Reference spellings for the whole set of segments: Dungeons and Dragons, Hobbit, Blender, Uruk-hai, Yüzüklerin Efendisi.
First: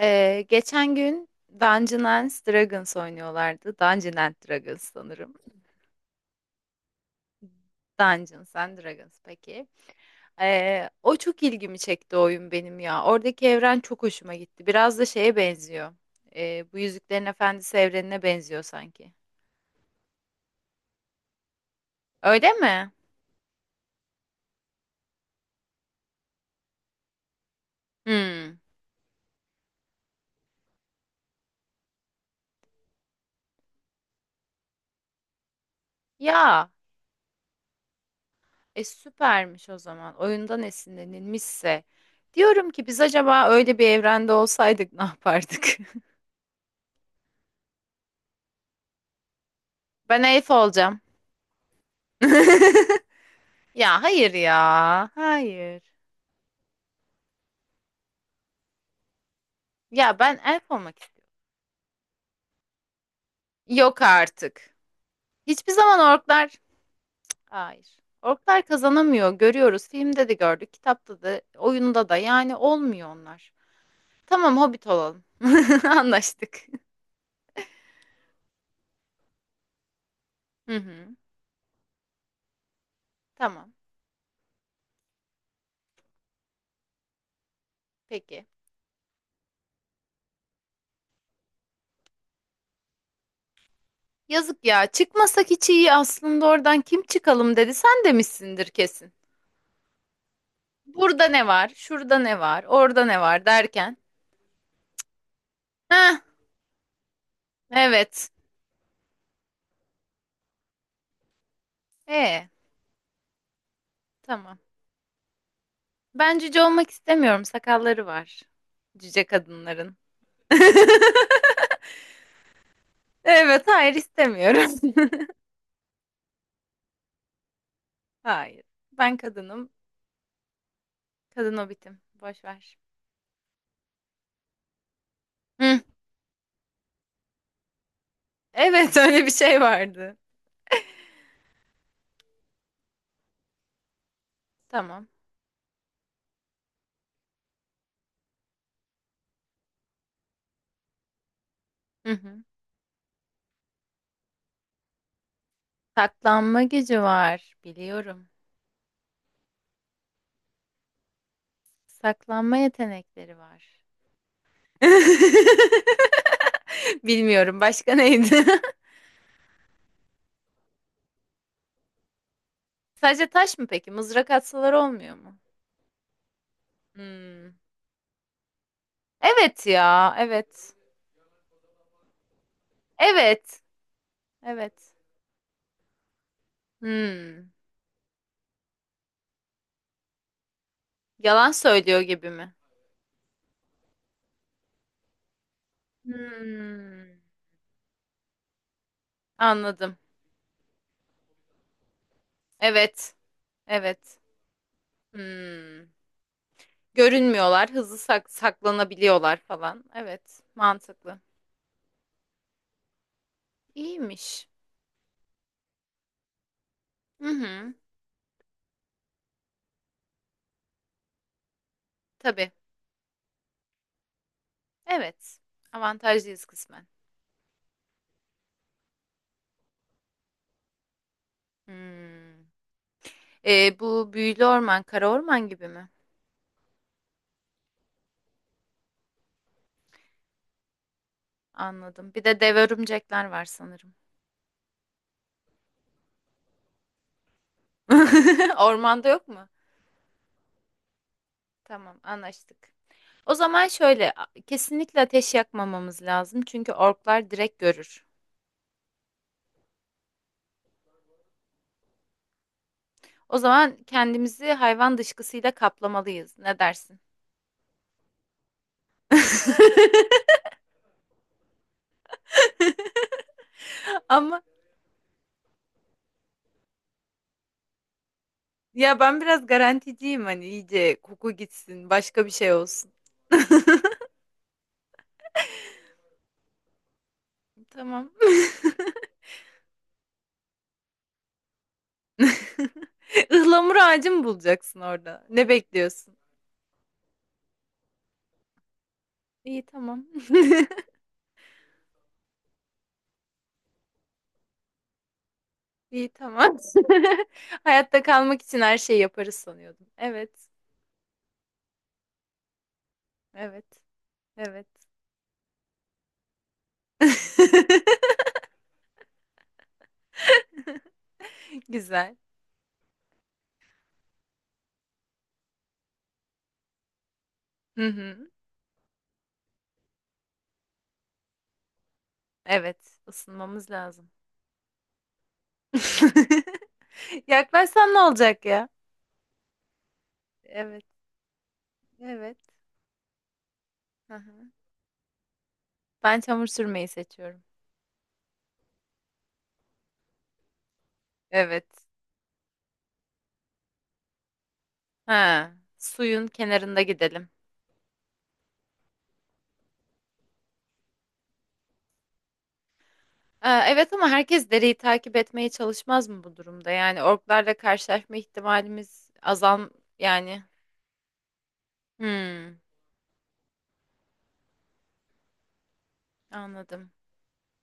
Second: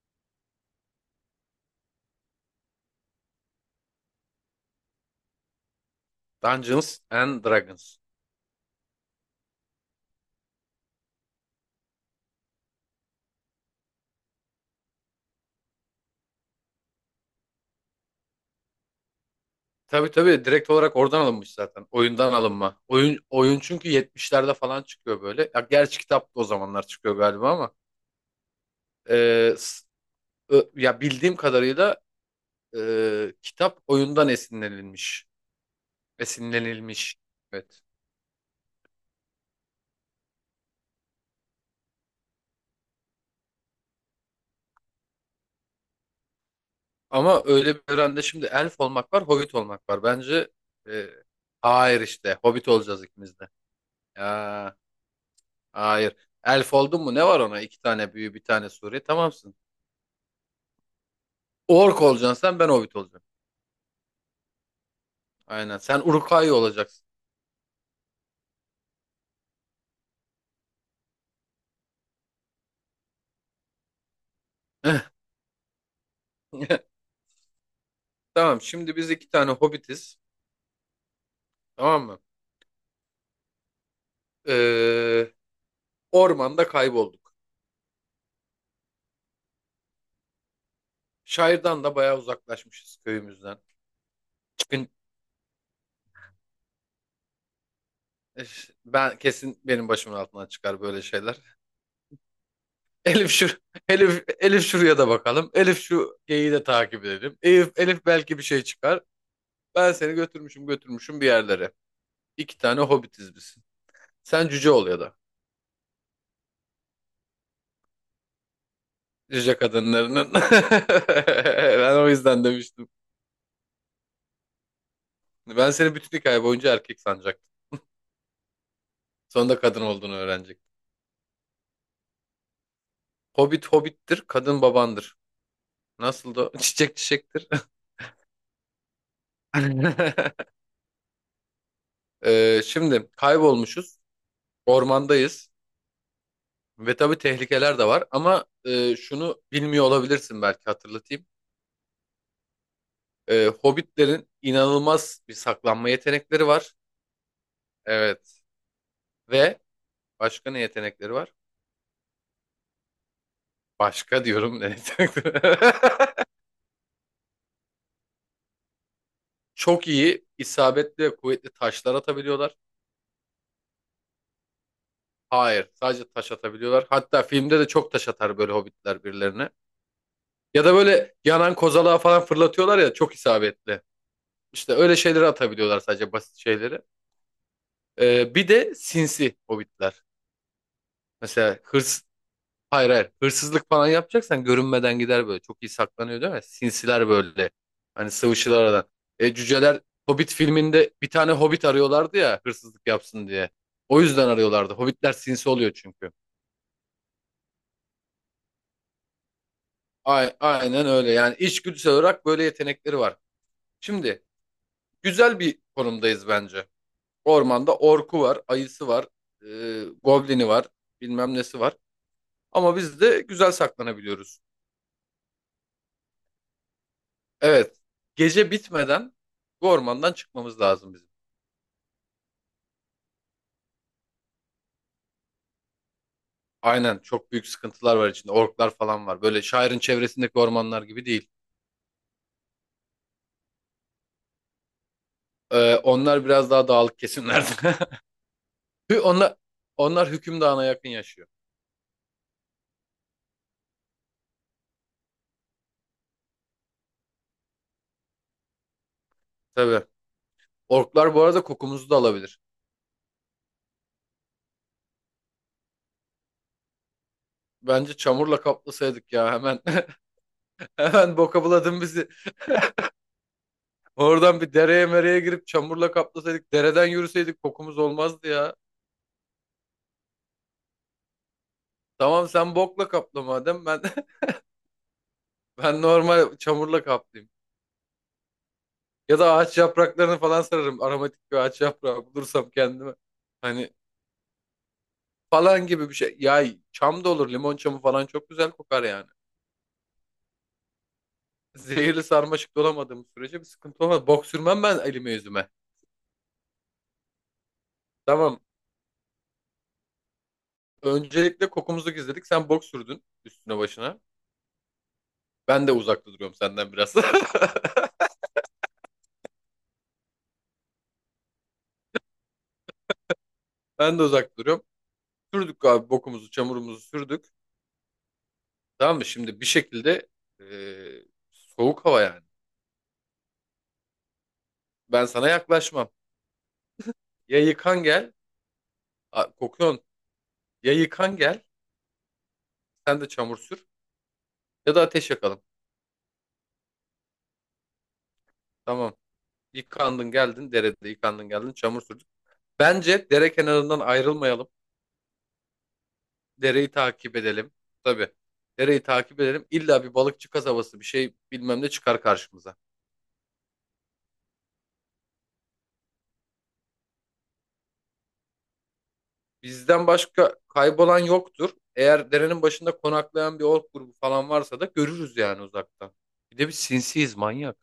Geçen gün Dungeons and Dragons oynuyorlardı. Dungeons and Dragons sanırım. Dungeons and Dragons. Dungeons and Dragons peki. O çok ilgimi çekti oyun benim ya. Oradaki evren çok hoşuma gitti. Biraz da şeye benziyor. Bu Yüzüklerin Efendisi evrenine benziyor sanki. Tabii tabii direkt olarak oradan alınmış zaten. Oyundan Öyle alınma. mi? Oyun oyun çünkü 70'lerde falan çıkıyor böyle. Ya gerçi kitap da o zamanlar çıkıyor galiba ama Hmm. e, s- ya bildiğim kadarıyla kitap oyundan esinlenilmiş. Ya, Esinlenilmiş. Evet. Süpermiş o zaman. Oyundan esinlenilmişse. Diyorum ki biz acaba öyle bir evrende olsaydık ne yapardık? Ama öyle bir evrende şimdi elf olmak var, hobbit olmak var. Ben elf Bence olacağım. e, hayır işte hobbit olacağız ikimiz de. Ya hayır ya. Ya Hayır. hayır. Elf oldun mu ne var ona? İki tane büyü, bir tane sure. Tamamsın. Ya ben elf olmak istiyorum. Ork olacaksın sen ben Hobbit olacağım. Yok artık. Hiçbir Aynen sen zaman Uruk-hai orklar... olacaksın. Hayır. Orklar kazanamıyor. Görüyoruz. Filmde de gördük. Kitapta da, oyunda da. Yani olmuyor onlar. Tamam hobbit olalım. Anlaştık. Tamam şimdi biz iki tane Hobbitiz. Hı hı. Tamam mı? Tamam. Ee, ormanda kaybolduk. Peki. Şairden da bayağı uzaklaşmışız köyümüzden. Yazık ya. Çıkın Çıkmasak hiç iyi aslında oradan kim çıkalım dedi. Sen demişsindir kesin. ben kesin benim başımın altından çıkar böyle Burada şeyler. ne var? Şurada ne var? Orada ne Elif var şu derken. Elif şuraya da bakalım. Elif Heh, şu geyiği de takip edelim. Elif evet. belki bir şey çıkar. Ben seni götürmüşüm götürmüşüm bir yerlere. E İki tane Hobbitiz biz. Sen tamam. cüce ol ya da. Ben cüce olmak istemiyorum. Sakalları var. Cüce Cüce kadınların. kadınlarının. Ben o yüzden demiştim. Evet, hayır istemiyorum. Ben seni bütün hikaye boyunca erkek sanacaktım. Hayır. Ben Sonunda kadınım. kadın olduğunu öğrenecektim. Kadın hobitim. Boş ver. Hobbit hobbittir, kadın babandır. Hı. Nasıl da çiçek çiçektir. Evet, öyle bir şey vardı. Şimdi kaybolmuşuz, Tamam. ormandayız ve tabii tehlikeler de var ama şunu bilmiyor olabilirsin belki hatırlatayım. Hı hı. Hobbitlerin inanılmaz bir saklanma yetenekleri Saklanma var. gücü var. Biliyorum. Evet. Ve başka ne yetenekleri var? Saklanma yetenekleri var. Başka diyorum ne yetenekleri? Bilmiyorum. Başka neydi? Çok iyi, isabetli ve kuvvetli taşlar atabiliyorlar. Sadece taş mı peki? Mızrak atsalar olmuyor mu? Hayır, sadece taş atabiliyorlar. Hatta Hmm. filmde de çok taş atar böyle hobbitler birilerine. Evet ya. Ya da Evet. böyle yanan kozalağı falan fırlatıyorlar ya çok Evet. isabetli. İşte Evet. öyle şeyleri atabiliyorlar sadece basit şeyleri. Hmm. Bir de sinsi hobbitler. Yalan Mesela söylüyor hırs, gibi mi? Hayır hayır. Hırsızlık falan yapacaksan görünmeden gider böyle. Çok iyi saklanıyor değil mi? Sinsiler Hmm, böyle. Hani sıvışırlar aradan. E, cüceler anladım. Hobbit filminde bir tane Hobbit arıyorlardı ya hırsızlık Evet, yapsın diye. O evet. yüzden arıyorlardı. Hobbitler sinsi oluyor Hmm. çünkü. Görünmüyorlar, saklanabiliyorlar falan. Ay, Evet, aynen öyle. mantıklı. Yani içgüdüsel olarak böyle yetenekleri var. Şimdi İyiymiş. güzel bir konumdayız bence. Hı hı, Ormanda orku var, ayısı var, e, goblini var, bilmem nesi var. tabii. Ama biz de güzel saklanabiliyoruz. Evet, avantajlıyız kısmen. Evet. Gece bitmeden bu ormandan çıkmamız lazım bizim. Hmm. Bu büyülü orman, kara orman gibi mi? Aynen çok büyük sıkıntılar var içinde. Orklar falan var. Böyle şairin çevresindeki ormanlar gibi değil. Anladım. Bir de dev örümcekler var sanırım. Onlar biraz daha dağlık kesimlerde. Hü- Ormanda yok Onlar, mu? onlar hüküm dağına yakın yaşıyor. Tamam, anlaştık. O zaman kesinlikle ateş yakmamamız lazım çünkü orklar direkt görür. Tabii. Orklar bu arada kokumuzu da alabilir. O zaman kendimizi hayvan dışkısıyla kaplamalıyız. Ne dersin? Bence çamurla kaplasaydık ya hemen. Hemen boka buladın bizi. Oradan Ama bir dereye mereye girip çamurla kaplasaydık. Dereden yürüseydik kokumuz olmazdı ya. ya ben biraz garanticiyim hani iyice koku gitsin, başka Tamam bir şey sen bokla olsun. kapla madem ben ben normal çamurla kaplayayım. Tamam. Ya da ağaç yapraklarını falan sararım. Aromatik bir ağaç yaprağı bulursam kendime. Hani Ihlamur ağacı mı bulacaksın orada? Ne falan gibi bir bekliyorsun? şey. Ya çam da olur. Limon çamı falan çok güzel kokar yani. İyi tamam. Zehirli sarmaşık dolamadığım sürece bir sıkıntı olmaz. Bok sürmem ben elime yüzüme. İyi tamam. Hayatta Tamam. kalmak için her şeyi yaparız sanıyordum. Evet. Öncelikle kokumuzu gizledik. Sen bok sürdün üstüne Evet. başına. Evet. Ben de uzak duruyorum senden biraz. Güzel. Ben de uzak duruyorum. Sürdük abi bokumuzu, çamurumuzu sürdük. Hı hı. Tamam mı? Şimdi bir şekilde e, soğuk hava yani. Evet, ısınmamız lazım. Ben sana yaklaşmam. Ya yıkan Yaklaşsan ne gel, olacak ya? Kokuyorsun. Ya Evet, yıkan gel, evet. sen de çamur sür Hı hı. ya da ateş yakalım. Ben çamur sürmeyi seçiyorum. Tamam. Yıkandın geldin derede yıkandın geldin çamur Evet. sürdün. Bence dere kenarından ayrılmayalım. Ha, suyun Dereyi kenarında takip gidelim. edelim. Tabii. Dereyi takip edelim. İlla bir balıkçı kasabası bir şey bilmem ne çıkar karşımıza. Aa, evet ama herkes dereyi takip etmeye çalışmaz mı bu durumda? Yani orklarla karşılaşma ihtimalimiz azal Bizden başka yani. kaybolan yoktur. Eğer derenin Hmm, başında konaklayan bir ork grubu falan varsa da görürüz yani uzaktan. Bir de biz anladım. sinsiyiz manyak.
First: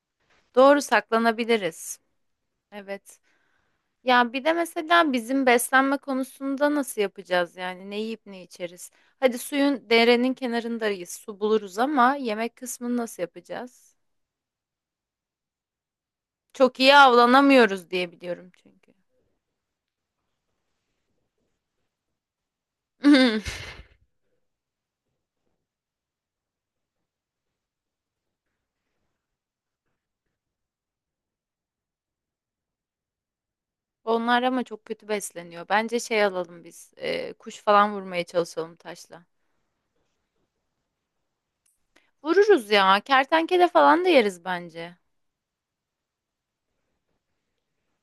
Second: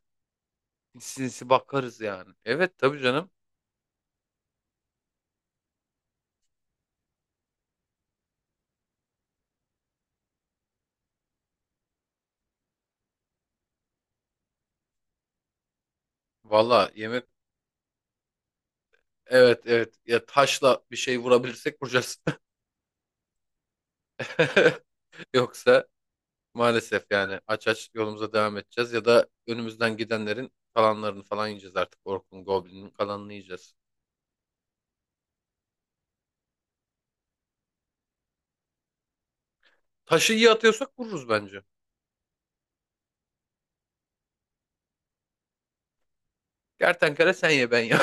Doğru Sinsi sinsi saklanabiliriz. bakarız yani. Evet tabii Evet. canım. Ya bir de mesela bizim beslenme konusunda nasıl yapacağız yani ne yiyip ne içeriz? Hadi suyun derenin kenarındayız, su buluruz ama yemek kısmını nasıl yapacağız? Çok Valla iyi yemek avlanamıyoruz diye biliyorum çünkü. Evet evet ya taşla bir şey vurabilirsek vuracağız. Yoksa maalesef yani aç aç yolumuza devam edeceğiz ya da önümüzden gidenlerin kalanlarını falan yiyeceğiz artık. Orkun Goblin'in kalanını yiyeceğiz. Onlar ama çok kötü besleniyor. Bence şey alalım biz, kuş falan vurmaya çalışalım taşla. Taşı iyi atıyorsak vururuz bence. Vururuz ya, kertenkele falan da yeriz bence. Kertenkele sen ye ben ye.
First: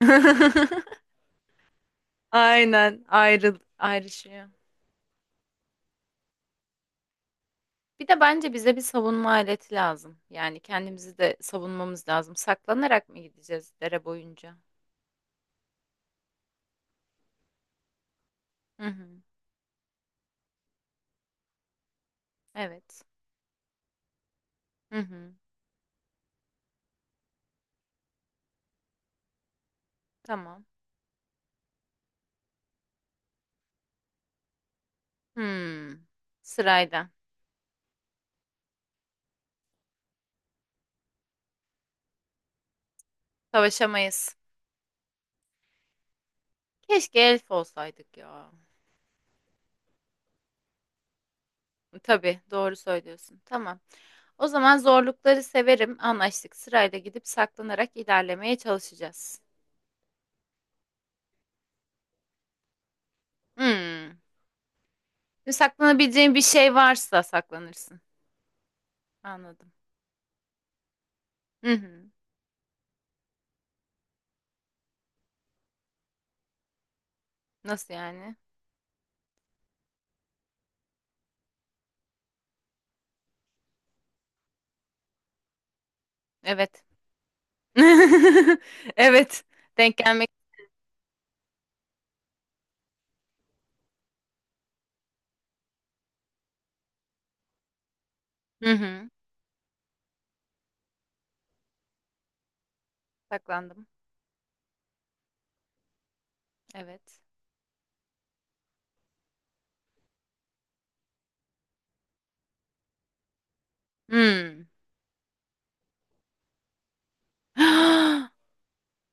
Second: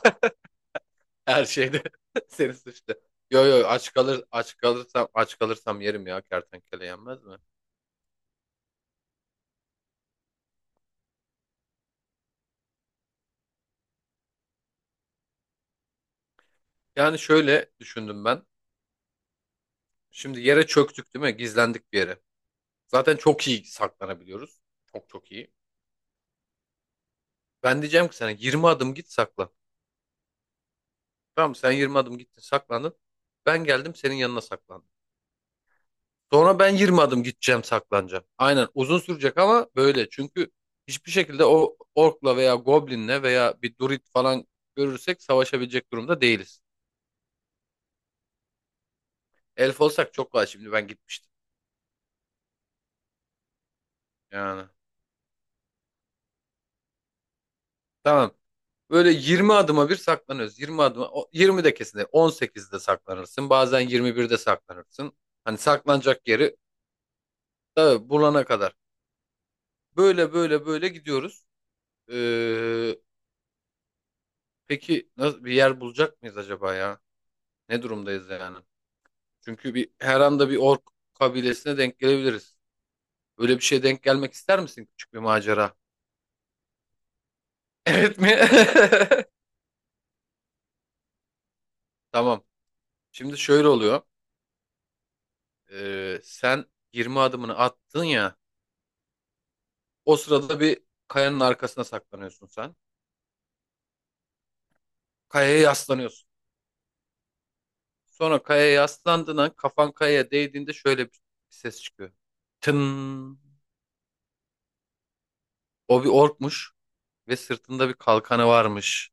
Her şeyde seni suçlu. Aynen, Yo ayrı yo ayrışıyor. Aç kalırsam yerim ya kertenkele yenmez mi? Bir de bence bize bir savunma aleti lazım. Yani kendimizi de savunmamız lazım. Saklanarak mı gideceğiz dere boyunca? Yani şöyle düşündüm ben. Hı hı. Şimdi yere çöktük değil mi? Gizlendik bir yere. Evet. Zaten çok iyi saklanabiliyoruz. Hı Çok hı. çok iyi. Ben diyeceğim ki sana 20 adım git saklan. Tamam. Tamam mı? Sen 20 adım gittin saklandın. Ben geldim senin yanına saklandım. Hmm. Sonra ben 20 Sırayla. adım gideceğim saklanacağım. Aynen uzun sürecek ama böyle. Çünkü hiçbir şekilde o orkla veya goblinle veya bir druid Savaşamayız. falan görürsek savaşabilecek durumda değiliz. Keşke elf olsaydık ya. Elf olsak çok kolay şimdi ben gitmiştim. Tabii, doğru söylüyorsun. Tamam. O Yani zaman zorlukları severim. Anlaştık. Sırayla gidip saklanarak tamam. ilerlemeye Böyle çalışacağız. 20 adıma bir saklanıyoruz. 20 de kesin değil. 18'de saklanırsın. Bazen Hmm. 21'de saklanırsın. Hani saklanacak Saklanabileceğin bir yeri şey varsa saklanırsın. tabii bulana kadar. Anladım. Böyle böyle böyle gidiyoruz. Hı hı. Ee, peki nasıl bir yer bulacak mıyız acaba ya? Ne Nasıl durumdayız yani? yani? Çünkü bir her anda bir ork kabilesine denk gelebiliriz. Öyle bir şeye denk gelmek ister misin? Küçük bir macera. Evet. Evet mi? Evet. Denk gelmek. Tamam. Şimdi şöyle oluyor. Sen 20 adımını attın ya. Hı hı. O sırada bir kayanın arkasına saklanıyorsun sen. Saklandım. Kayaya yaslanıyorsun. Evet. Sonra kayaya yaslandığın kafan kayaya değdiğinde şöyle bir ses çıkıyor. Tın. Hmm. O bir orkmuş. Ve sırtında bir kalkanı varmış.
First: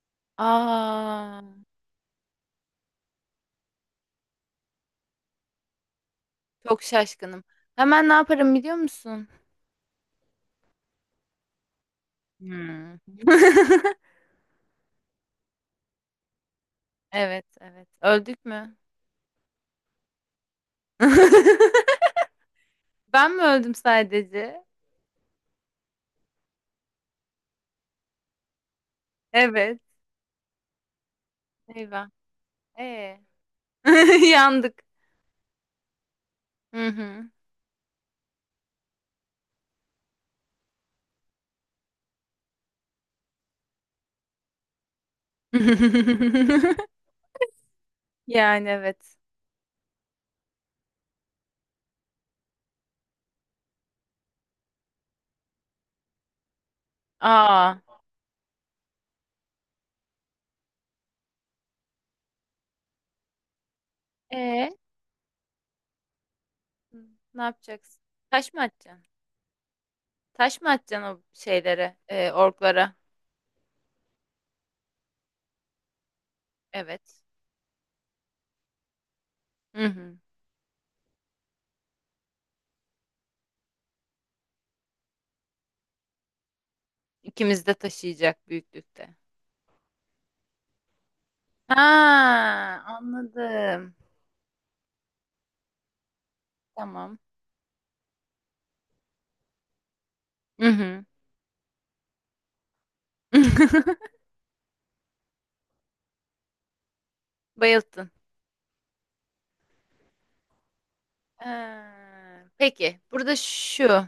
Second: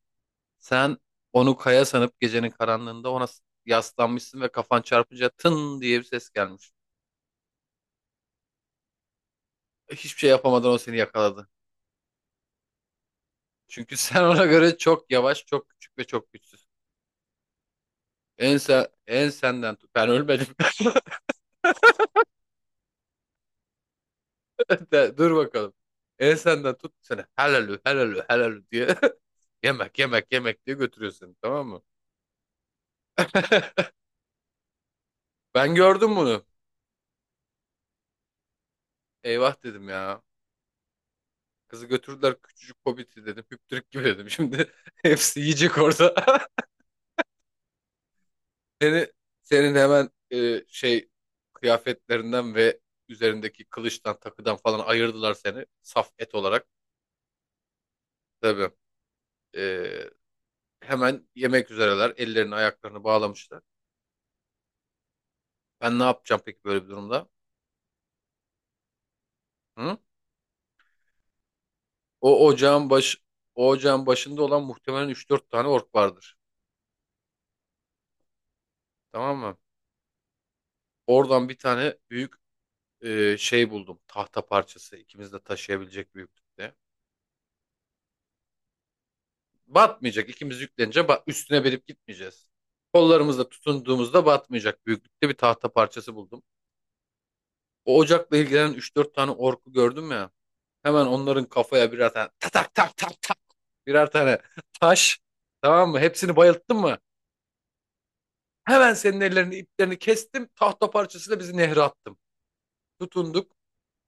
Sen Aa, onu kaya sanıp gecenin karanlığında ona yaslanmışsın ve kafan çarpınca tın diye bir ses gelmiş. çok şaşkınım. Hemen ne yaparım biliyor musun? Hiçbir şey yapamadan o seni yakaladı. Hmm. Çünkü sen ona göre çok yavaş, çok küçük ve çok güçsüz. Evet, evet. Öldük En, mü? sen, en senden tut. Ben ölmedim. Ben mi öldüm sadece? Dur bakalım. En senden tut seni. Helalü, helalü, helalü diye. Evet. Yemek, yemek, yemek diye götürüyor seni. Tamam mı? Eyvah. Ee. Yandık. Ben gördüm bunu. Hı hı. Eyvah dedim ya. Kızı götürdüler küçücük hobbiti dedim. Hüptürük gibi dedim. Şimdi hepsi yiyecek orada. Yani Seni, evet. senin hemen kıyafetlerinden ve üzerindeki kılıçtan takıdan falan ayırdılar seni. Saf et olarak. Aa. Tabii. E, hemen yemek üzereler. Ellerini ayaklarını bağlamışlar. Ee, Ben ne yapacağım peki böyle bir durumda? ne yapacaksın? Taş mı atacaksın? Hı? Taş mı atacaksın o şeylere, O ocağın orklara? baş, o ocağın başında olan muhtemelen üç dört tane ork vardır. Evet. Tamam mı? Hı hı. Oradan bir tane büyük şey buldum. Tahta parçası ikimiz de taşıyabilecek büyüklükte. İkimiz de taşıyacak büyüklükte. Batmayacak. İkimiz yüklenince üstüne verip Ha, gitmeyeceğiz. Kollarımızla anladım. tutunduğumuzda batmayacak büyüklükte bir tahta parçası buldum. Tamam. O ocakla ilgilenen üç dört tane orku gördüm ya. Hı hı. Hemen onların kafaya birer tane tak tak tak tak tak birer tane taş tamam mı? Hepsini bayılttım mı? Bayılttın. Hemen senin ellerini iplerini kestim. Tahta parçasıyla bizi nehre Ha, attım. peki, Tutunduk.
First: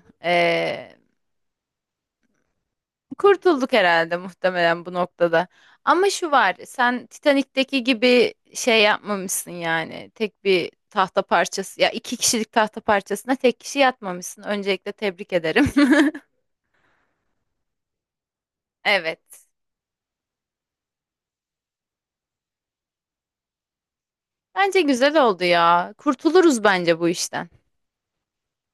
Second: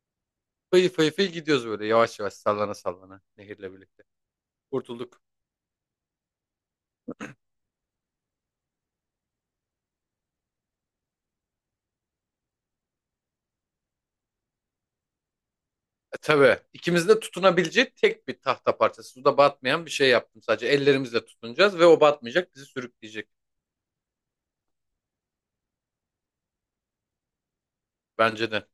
Fıy fıy fıy gidiyoruz böyle yavaş yavaş sallana sallana nehirle kurtulduk birlikte. herhalde muhtemelen bu Kurtulduk. noktada. Ama şu var, sen Titanik'teki gibi şey yapmamışsın yani. Tek bir tahta parçası, ya iki kişilik tahta parçasına tek kişi yatmamışsın. Öncelikle tebrik ederim. Tabii ikimizin de tutunabileceği tek bir tahta parçası. Suda Evet. batmayan bir şey yaptım sadece. Ellerimizle tutunacağız ve o batmayacak, bizi sürükleyecek. Bence güzel oldu ya. Kurtuluruz bence bu işten. Bence de.